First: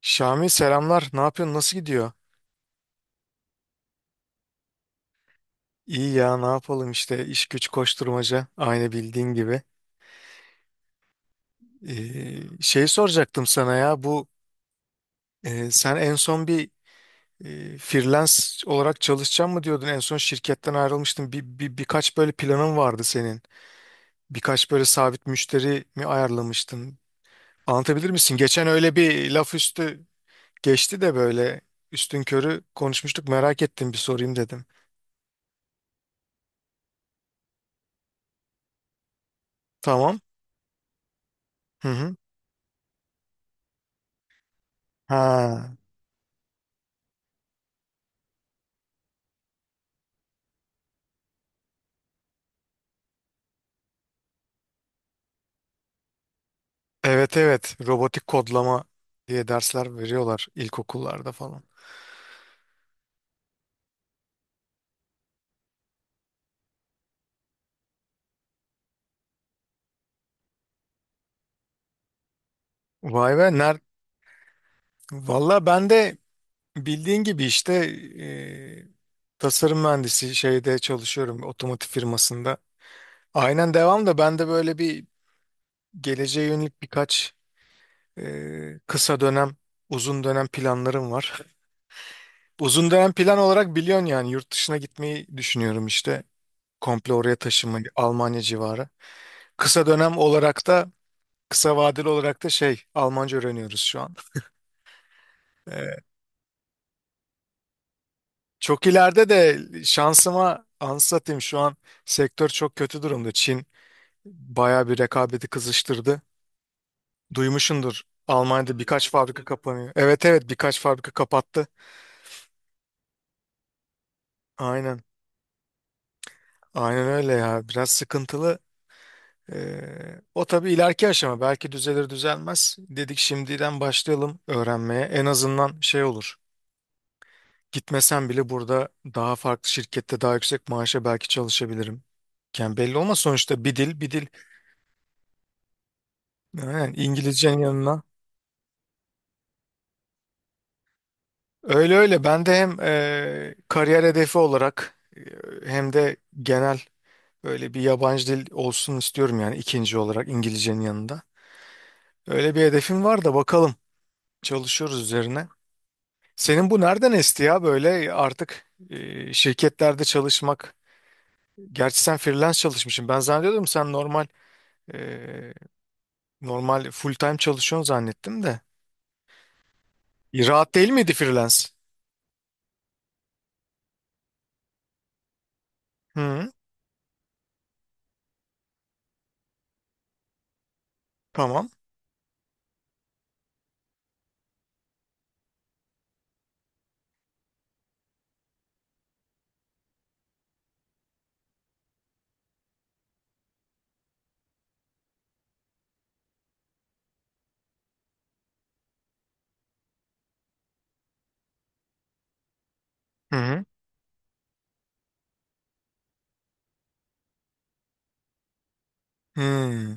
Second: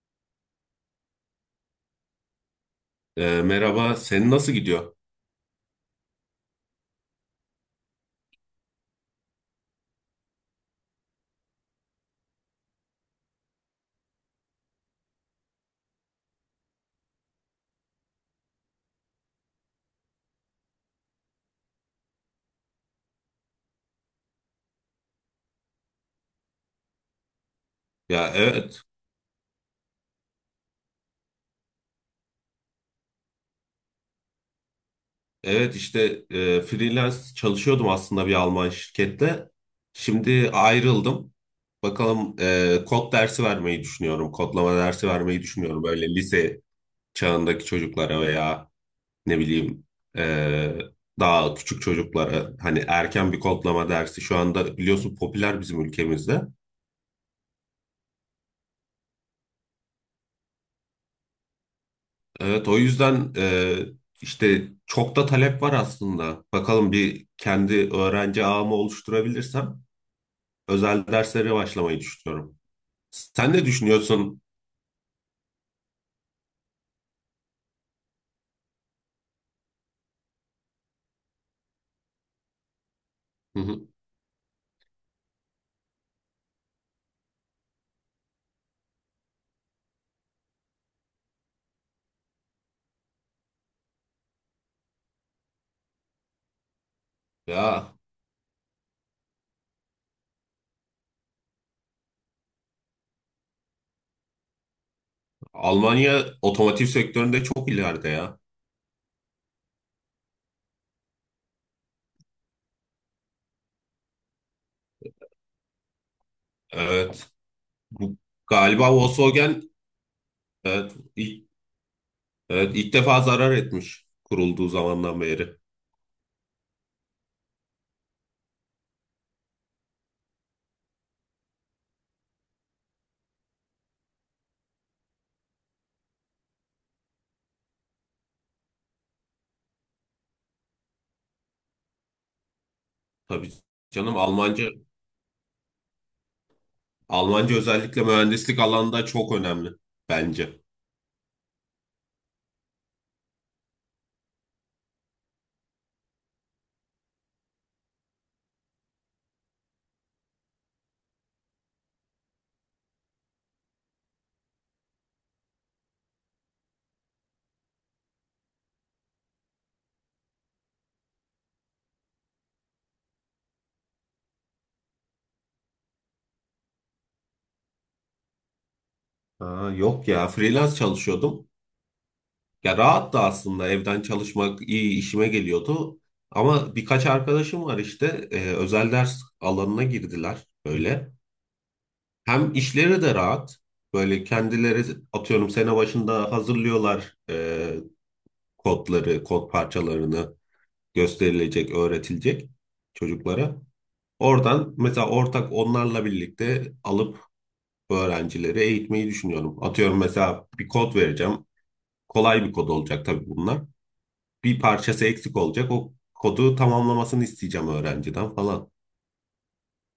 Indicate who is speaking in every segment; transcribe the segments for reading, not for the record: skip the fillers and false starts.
Speaker 1: Şami selamlar. Ne yapıyorsun? Nasıl gidiyor?
Speaker 2: Merhaba, senin nasıl gidiyor?
Speaker 1: İyi ya ne yapalım işte iş güç koşturmaca aynı bildiğin gibi. Şey soracaktım sana ya sen en son freelance olarak çalışacaksın mı diyordun? En son şirketten ayrılmıştın. Birkaç böyle planın vardı senin. Birkaç böyle sabit müşteri mi ayarlamıştın? Anlatabilir
Speaker 2: Ya
Speaker 1: misin? Geçen
Speaker 2: evet,
Speaker 1: öyle bir laf üstü geçti de böyle üstünkörü konuşmuştuk, merak ettim bir sorayım dedim.
Speaker 2: evet işte freelance çalışıyordum aslında bir Alman şirkette.
Speaker 1: Tamam.
Speaker 2: Şimdi ayrıldım.
Speaker 1: Hı hı.
Speaker 2: Bakalım kod dersi vermeyi düşünüyorum, kodlama dersi vermeyi
Speaker 1: Ha.
Speaker 2: düşünüyorum. Böyle lise çağındaki çocuklara veya ne bileyim, e, daha küçük çocuklara. Hani erken bir kodlama dersi şu anda biliyorsun popüler bizim ülkemizde.
Speaker 1: Evet, evet, robotik kodlama diye dersler veriyorlar ilkokullarda falan.
Speaker 2: Evet, o yüzden işte çok da talep var aslında. Bakalım bir kendi öğrenci ağımı oluşturabilirsem özel derslere başlamayı düşünüyorum.
Speaker 1: Vay be,
Speaker 2: Sen ne düşünüyorsun?
Speaker 1: valla ben de bildiğin gibi işte tasarım mühendisi şeyde çalışıyorum, otomotiv firmasında.
Speaker 2: Hı
Speaker 1: Aynen
Speaker 2: hı.
Speaker 1: devam. Da ben de böyle bir geleceğe yönelik birkaç kısa dönem uzun dönem planlarım var. Uzun dönem plan olarak biliyorsun yani yurt dışına gitmeyi düşünüyorum işte, komple oraya taşınmayı,
Speaker 2: Ya
Speaker 1: Almanya civarı. Kısa dönem olarak da Kısa vadeli olarak da şey, Almanca öğreniyoruz şu an. Ee,
Speaker 2: Almanya otomotiv sektöründe çok ileride ya.
Speaker 1: Çok ileride de şansıma anlatayım, şu an sektör çok kötü durumda. Çin bayağı bir rekabeti kızıştırdı.
Speaker 2: Evet.
Speaker 1: Duymuşsundur,
Speaker 2: Bu,
Speaker 1: Almanya'da
Speaker 2: galiba
Speaker 1: birkaç fabrika
Speaker 2: Volkswagen
Speaker 1: kapanıyor. Evet, evet, birkaç
Speaker 2: evet,
Speaker 1: fabrika
Speaker 2: ilk,
Speaker 1: kapattı.
Speaker 2: evet, ilk defa zarar etmiş kurulduğu
Speaker 1: Aynen,
Speaker 2: zamandan beri.
Speaker 1: aynen öyle ya, biraz sıkıntılı. O tabii ileriki aşama belki düzelir düzelmez. Dedik şimdiden başlayalım öğrenmeye, en azından şey olur. Gitmesem bile burada daha farklı şirkette daha yüksek maaşa belki çalışabilirim. Yani belli olmaz
Speaker 2: Tabii
Speaker 1: sonuçta, bir dil, bir
Speaker 2: canım,
Speaker 1: dil.
Speaker 2: Almanca
Speaker 1: Yani
Speaker 2: Almanca
Speaker 1: İngilizcenin yanına.
Speaker 2: özellikle mühendislik alanında çok önemli bence.
Speaker 1: Öyle öyle, ben de hem kariyer hedefi olarak, hem de genel böyle bir yabancı dil olsun istiyorum yani, ikinci olarak İngilizcenin yanında. Öyle bir hedefim var, da bakalım, çalışıyoruz üzerine. Senin bu nereden esti ya böyle artık şirketlerde çalışmak? Gerçi sen freelance çalışmışsın. Ben zannediyordum sen normal full time çalışıyorsun zannettim de.
Speaker 2: Ha yok ya,
Speaker 1: Rahat
Speaker 2: freelance
Speaker 1: değil miydi
Speaker 2: çalışıyordum.
Speaker 1: freelance?
Speaker 2: Ya rahat da aslında, evden çalışmak iyi işime geliyordu.
Speaker 1: Hı,
Speaker 2: Ama birkaç arkadaşım var işte, özel ders alanına girdiler böyle.
Speaker 1: tamam.
Speaker 2: Hem işleri de rahat. Böyle kendileri atıyorum sene başında hazırlıyorlar, kodları, kod parçalarını gösterilecek, öğretilecek çocuklara. Oradan mesela ortak onlarla birlikte alıp öğrencileri eğitmeyi düşünüyorum. Atıyorum mesela bir kod vereceğim. Kolay bir kod olacak tabii
Speaker 1: Hı
Speaker 2: bunlar.
Speaker 1: hı.
Speaker 2: Bir parçası eksik olacak. O kodu tamamlamasını isteyeceğim öğrenciden falan.
Speaker 1: Hı.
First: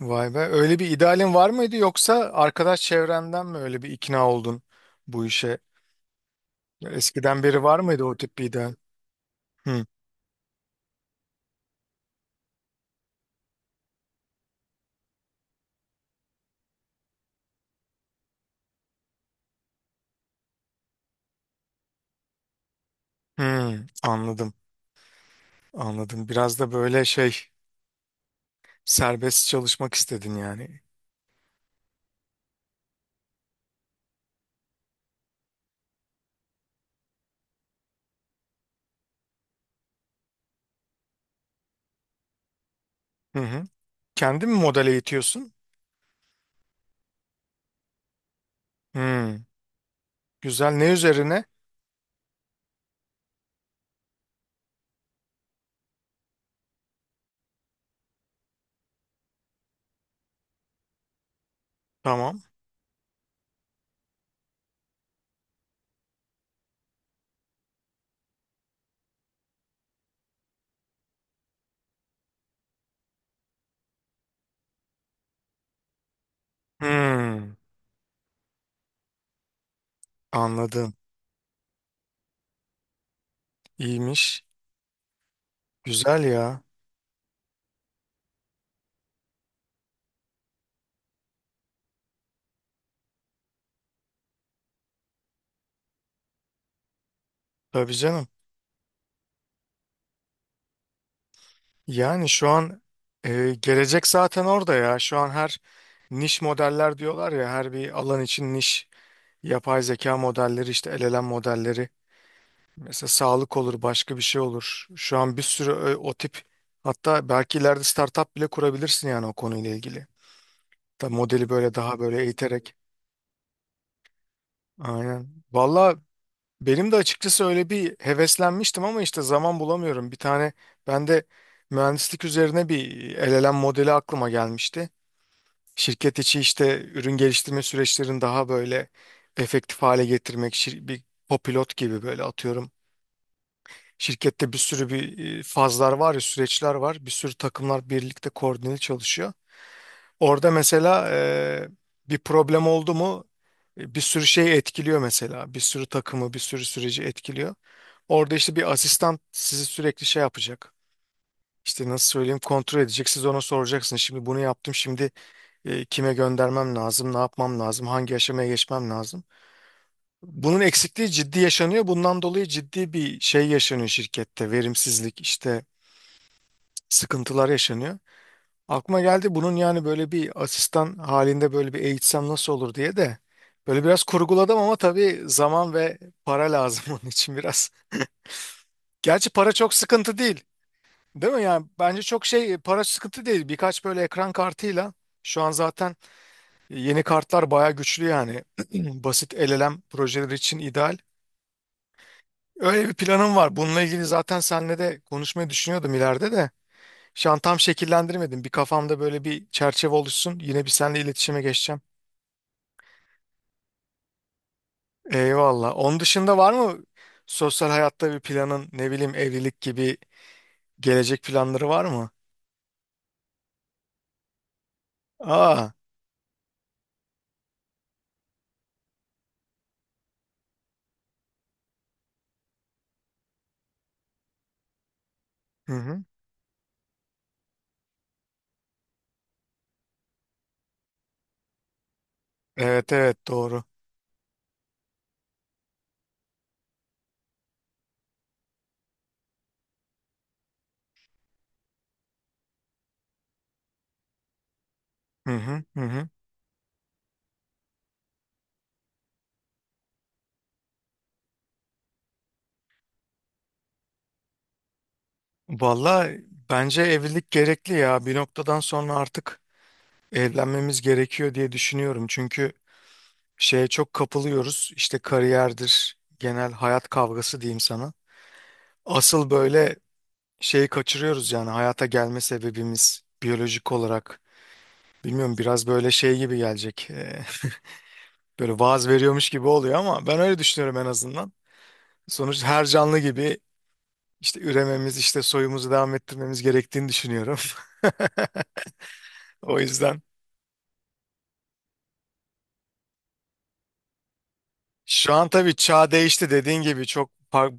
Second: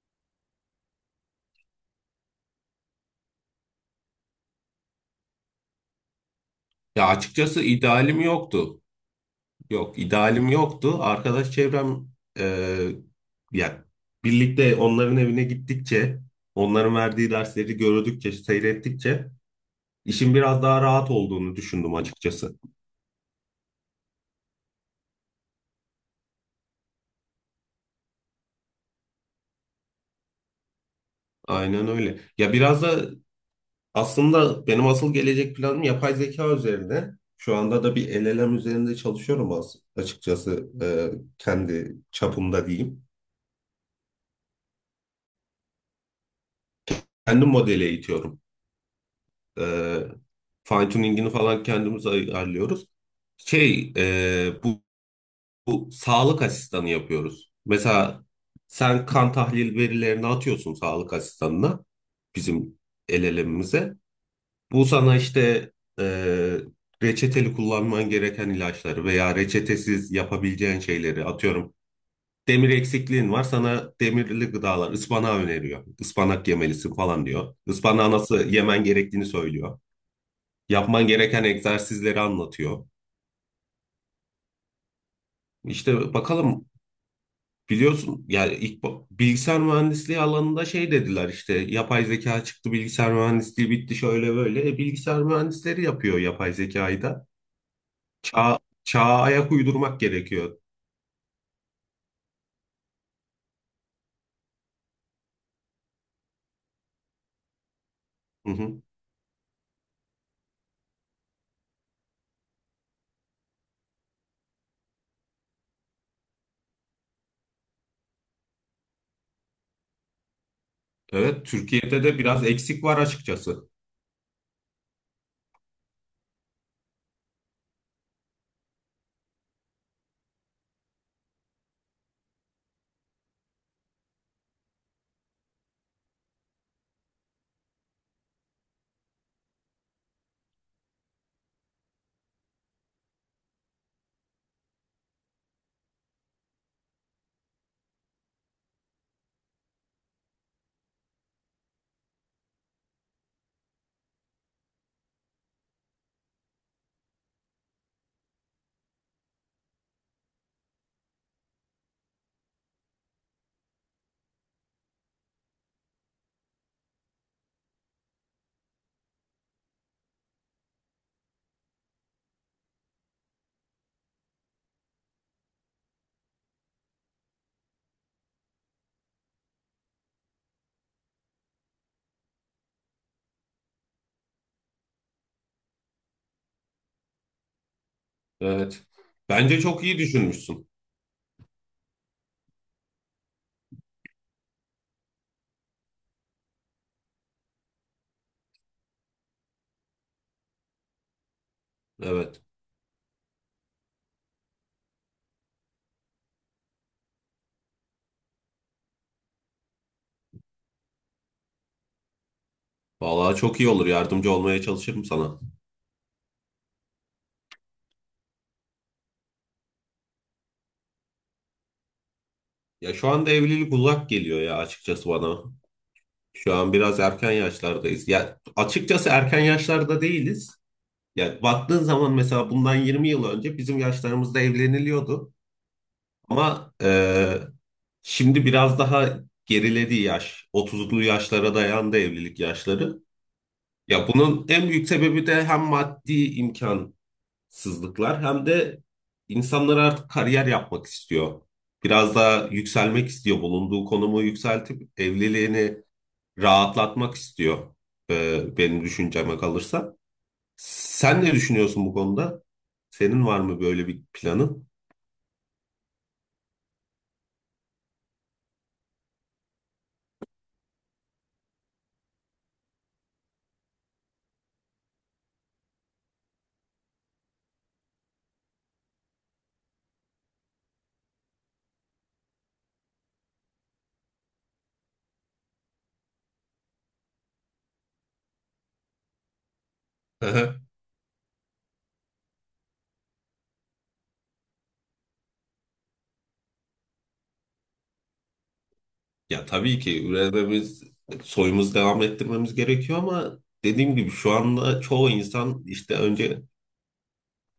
Speaker 1: Vay be. Öyle bir idealin var mıydı, yoksa arkadaş çevrenden mi öyle bir ikna oldun bu işe?
Speaker 2: Ya
Speaker 1: Eskiden beri
Speaker 2: açıkçası
Speaker 1: var mıydı o
Speaker 2: idealim
Speaker 1: tip bir ideal?
Speaker 2: yoktu.
Speaker 1: Hı.
Speaker 2: Yok, idealim yoktu. Arkadaş çevrem, e, ya birlikte onların evine gittikçe, onların verdiği dersleri gördükçe, seyrettikçe işin biraz daha rahat olduğunu düşündüm açıkçası.
Speaker 1: Hı. Anladım. Anladım. Biraz da böyle şey, serbest çalışmak istedin yani.
Speaker 2: Aynen öyle. Ya biraz da aslında benim asıl gelecek planım yapay zeka üzerine. Şu anda da bir LLM üzerinde çalışıyorum açıkçası, kendi çapımda diyeyim.
Speaker 1: Hı hı. Kendin mi model eğitiyorsun?
Speaker 2: Kendi modeli eğitiyorum.
Speaker 1: Hı.
Speaker 2: E,
Speaker 1: Güzel.
Speaker 2: Fine
Speaker 1: Ne
Speaker 2: tuning'ini
Speaker 1: üzerine?
Speaker 2: falan kendimiz ayarlıyoruz. Şey e, bu, Bu sağlık asistanı yapıyoruz. Mesela sen kan tahlil verilerini atıyorsun sağlık asistanına,
Speaker 1: Tamam.
Speaker 2: bizim LLM'imize. Bu sana işte, e, reçeteli kullanman gereken ilaçları veya reçetesiz yapabileceğin şeyleri atıyorum. Demir eksikliğin var, sana demirli gıdalar ıspanağı öneriyor. Ispanak yemelisin falan diyor.
Speaker 1: Hı.
Speaker 2: Ispanağı nasıl yemen gerektiğini söylüyor.
Speaker 1: Anladım.
Speaker 2: Yapman gereken egzersizleri anlatıyor.
Speaker 1: İyiymiş.
Speaker 2: İşte
Speaker 1: Güzel ya.
Speaker 2: bakalım, biliyorsun yani ilk bilgisayar mühendisliği alanında şey dediler işte, yapay zeka çıktı, bilgisayar mühendisliği bitti şöyle böyle. E, bilgisayar mühendisleri yapıyor yapay zekayı da.
Speaker 1: Tabii canım.
Speaker 2: Çağ, çağa ayak uydurmak gerekiyor.
Speaker 1: Yani şu an gelecek zaten orada ya. Şu an her niş modeller diyorlar ya, her bir alan
Speaker 2: Hı
Speaker 1: için
Speaker 2: hı.
Speaker 1: niş yapay zeka modelleri, işte LLM modelleri. Mesela sağlık olur, başka bir şey olur. Şu an bir sürü o tip, hatta belki ileride startup bile kurabilirsin yani o konuyla ilgili. Da
Speaker 2: Evet,
Speaker 1: modeli böyle daha
Speaker 2: Türkiye'de de
Speaker 1: böyle
Speaker 2: biraz
Speaker 1: eğiterek.
Speaker 2: eksik var açıkçası.
Speaker 1: Aynen. Valla benim de açıkçası öyle bir heveslenmiştim ama işte zaman bulamıyorum. Bir tane ben de mühendislik üzerine bir LLM modeli aklıma gelmişti. Şirket içi işte ürün geliştirme süreçlerini daha böyle efektif hale getirmek, bir kopilot gibi böyle, atıyorum. Şirkette bir sürü fazlar var ya, süreçler var. Bir sürü takımlar birlikte koordineli çalışıyor. Orada mesela bir problem oldu mu, bir sürü şey etkiliyor mesela. Bir sürü takımı, bir sürü süreci etkiliyor. Orada işte bir asistan sizi sürekli şey yapacak. İşte nasıl söyleyeyim, kontrol edecek. Siz ona soracaksınız. Şimdi bunu yaptım. Şimdi kime göndermem lazım? Ne yapmam lazım? Hangi aşamaya geçmem lazım? Bunun eksikliği ciddi yaşanıyor. Bundan dolayı ciddi bir şey yaşanıyor şirkette. Verimsizlik işte, sıkıntılar yaşanıyor. Aklıma geldi bunun, yani böyle bir asistan halinde böyle bir eğitsem nasıl olur diye de böyle biraz kurguladım, ama tabii zaman ve para lazım onun için biraz.
Speaker 2: Evet.
Speaker 1: Gerçi para
Speaker 2: Bence
Speaker 1: çok
Speaker 2: çok iyi
Speaker 1: sıkıntı değil.
Speaker 2: düşünmüşsün.
Speaker 1: Değil mi yani, bence çok şey, para sıkıntı değil, birkaç böyle ekran kartıyla şu an zaten yeni kartlar bayağı güçlü yani basit LLM projeleri için ideal.
Speaker 2: Evet.
Speaker 1: Öyle bir planım var bununla ilgili, zaten seninle de konuşmayı düşünüyordum ileride de. Şu an tam şekillendirmedim, bir kafamda böyle bir çerçeve oluşsun, yine bir seninle iletişime geçeceğim.
Speaker 2: Vallahi çok iyi olur. Yardımcı olmaya çalışırım sana.
Speaker 1: Eyvallah. Onun dışında var mı sosyal hayatta bir planın, ne bileyim evlilik gibi gelecek planları var mı?
Speaker 2: Ya şu anda evlilik uzak geliyor ya açıkçası bana.
Speaker 1: Aa,
Speaker 2: Şu an biraz erken yaşlardayız. Ya açıkçası erken yaşlarda değiliz. Ya baktığın zaman mesela bundan 20 yıl önce bizim yaşlarımızda evleniliyordu.
Speaker 1: hı hı.
Speaker 2: Ama şimdi biraz daha geriledi yaş. 30'lu yaşlara dayandı evlilik
Speaker 1: Evet,
Speaker 2: yaşları.
Speaker 1: evet, doğru.
Speaker 2: Ya bunun en büyük sebebi de hem maddi imkansızlıklar hem de insanlar artık kariyer yapmak istiyor. Biraz daha yükselmek istiyor. Bulunduğu konumu yükseltip
Speaker 1: Hı hı, hı
Speaker 2: evliliğini
Speaker 1: hı.
Speaker 2: rahatlatmak istiyor. Benim düşünceme kalırsa. Sen ne düşünüyorsun bu konuda? Senin var mı böyle bir planın?
Speaker 1: Valla, bence evlilik gerekli ya. Bir noktadan sonra artık evlenmemiz gerekiyor diye düşünüyorum. Çünkü şeye çok kapılıyoruz, İşte kariyerdir, genel hayat kavgası diyeyim sana. Asıl böyle şeyi kaçırıyoruz yani, hayata gelme sebebimiz biyolojik olarak. Bilmiyorum, biraz böyle şey gibi gelecek. Böyle vaaz veriyormuş gibi oluyor ama ben öyle
Speaker 2: Aha.
Speaker 1: düşünüyorum en azından. Sonuç her canlı gibi işte ürememiz, işte soyumuzu devam ettirmemiz gerektiğini düşünüyorum.
Speaker 2: Ya
Speaker 1: O
Speaker 2: tabii
Speaker 1: yüzden.
Speaker 2: ki üretmemiz, soyumuz devam ettirmemiz gerekiyor ama dediğim gibi şu anda çoğu
Speaker 1: Şu an tabii
Speaker 2: insan
Speaker 1: çağ
Speaker 2: işte
Speaker 1: değişti
Speaker 2: önce.
Speaker 1: dediğin gibi,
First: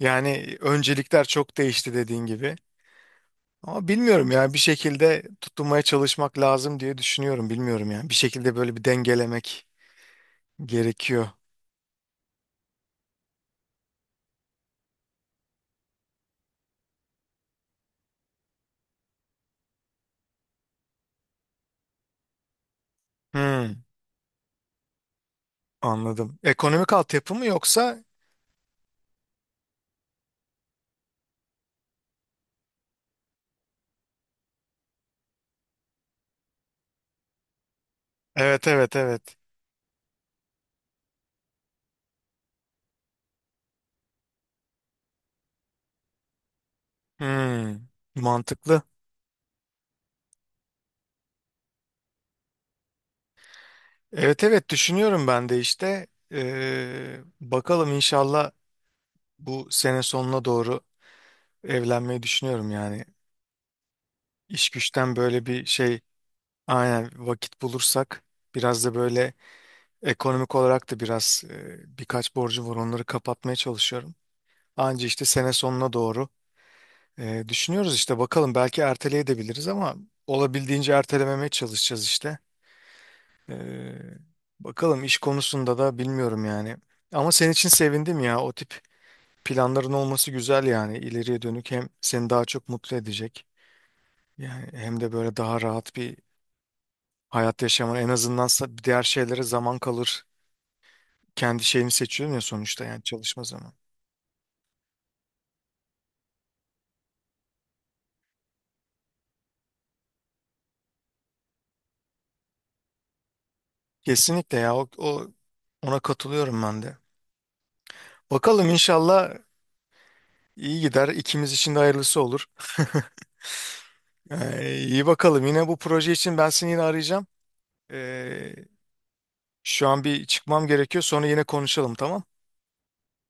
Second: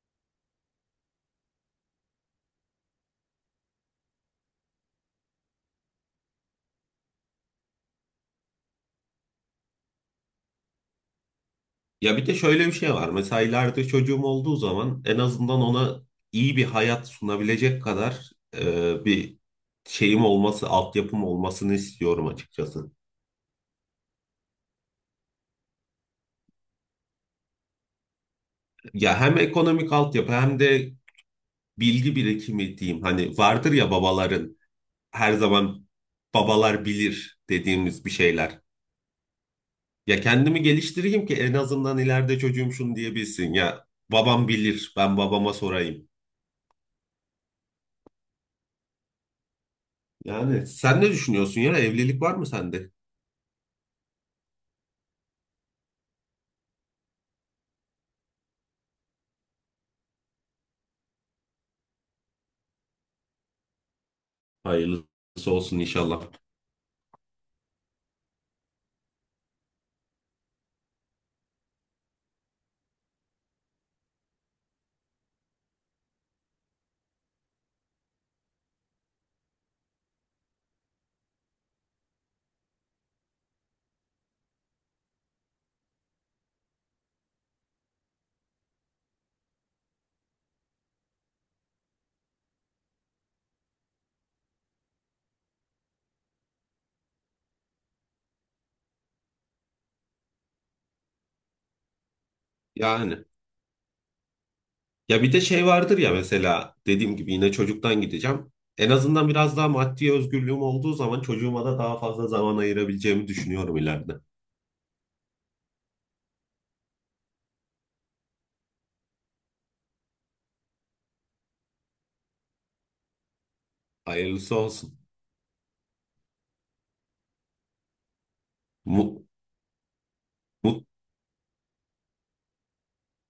Speaker 1: yani öncelikler çok değişti dediğin gibi. Ama bilmiyorum ya, bir şekilde tutunmaya çalışmak lazım diye düşünüyorum. Bilmiyorum yani, bir şekilde böyle bir dengelemek gerekiyor.
Speaker 2: Ya bir de şöyle bir şey var. Mesela ileride çocuğum olduğu zaman en azından ona iyi bir hayat sunabilecek kadar, bir şeyim olması, altyapım olmasını istiyorum açıkçası.
Speaker 1: Hmm, anladım. Ekonomik altyapı mı yoksa?
Speaker 2: Ya hem ekonomik altyapı hem de bilgi birikimi diyeyim. Hani vardır ya babaların, her zaman babalar bilir dediğimiz bir şeyler.
Speaker 1: Evet, evet, evet.
Speaker 2: Ya kendimi geliştireyim ki en azından ileride çocuğum şunu diyebilsin. Ya babam bilir, ben babama sorayım.
Speaker 1: Hmm, mantıklı.
Speaker 2: Yani sen ne düşünüyorsun ya? Evlilik var mı sende?
Speaker 1: Evet, evet, düşünüyorum ben de işte. Bakalım, inşallah bu sene sonuna doğru evlenmeyi düşünüyorum yani. İş güçten böyle
Speaker 2: Hayırlısı
Speaker 1: bir
Speaker 2: olsun
Speaker 1: şey.
Speaker 2: inşallah.
Speaker 1: Aynen, vakit bulursak, biraz da böyle ekonomik olarak da biraz, birkaç borcu var, onları kapatmaya çalışıyorum. Anca işte sene sonuna doğru düşünüyoruz işte, bakalım belki erteleyebiliriz ama olabildiğince ertelememeye çalışacağız işte. E, Bakalım, iş konusunda da bilmiyorum yani. Ama senin için sevindim ya, o tip planların olması güzel yani, ileriye dönük hem seni daha çok mutlu edecek yani, hem de böyle daha rahat bir hayat yaşaman, en azından diğer şeylere zaman kalır, kendi şeyini seçiyorum ya sonuçta, yani
Speaker 2: Yani
Speaker 1: çalışma zamanı.
Speaker 2: ya bir de şey vardır ya, mesela dediğim gibi yine çocuktan gideceğim. En azından biraz daha maddi özgürlüğüm olduğu zaman çocuğuma da daha fazla zaman ayırabileceğimi düşünüyorum ileride.
Speaker 1: Kesinlikle ya, ona katılıyorum ben de. Bakalım inşallah iyi gider, İkimiz için de hayırlısı olur.
Speaker 2: Hayırlısı olsun.
Speaker 1: İyi bakalım. Yine bu proje için ben seni yine arayacağım. Ee,
Speaker 2: Mut,
Speaker 1: Şu an bir çıkmam
Speaker 2: mut,
Speaker 1: gerekiyor. Sonra yine konuşalım, tamam?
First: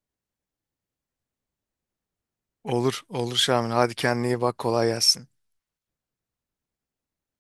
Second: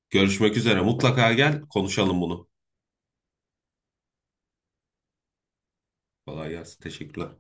Speaker 2: görüşmek üzere. Mutlaka gel konuşalım bunu.
Speaker 1: Olur, olur Şamil. Hadi kendine iyi bak. Kolay gelsin.
Speaker 2: Kolay gelsin. Teşekkürler.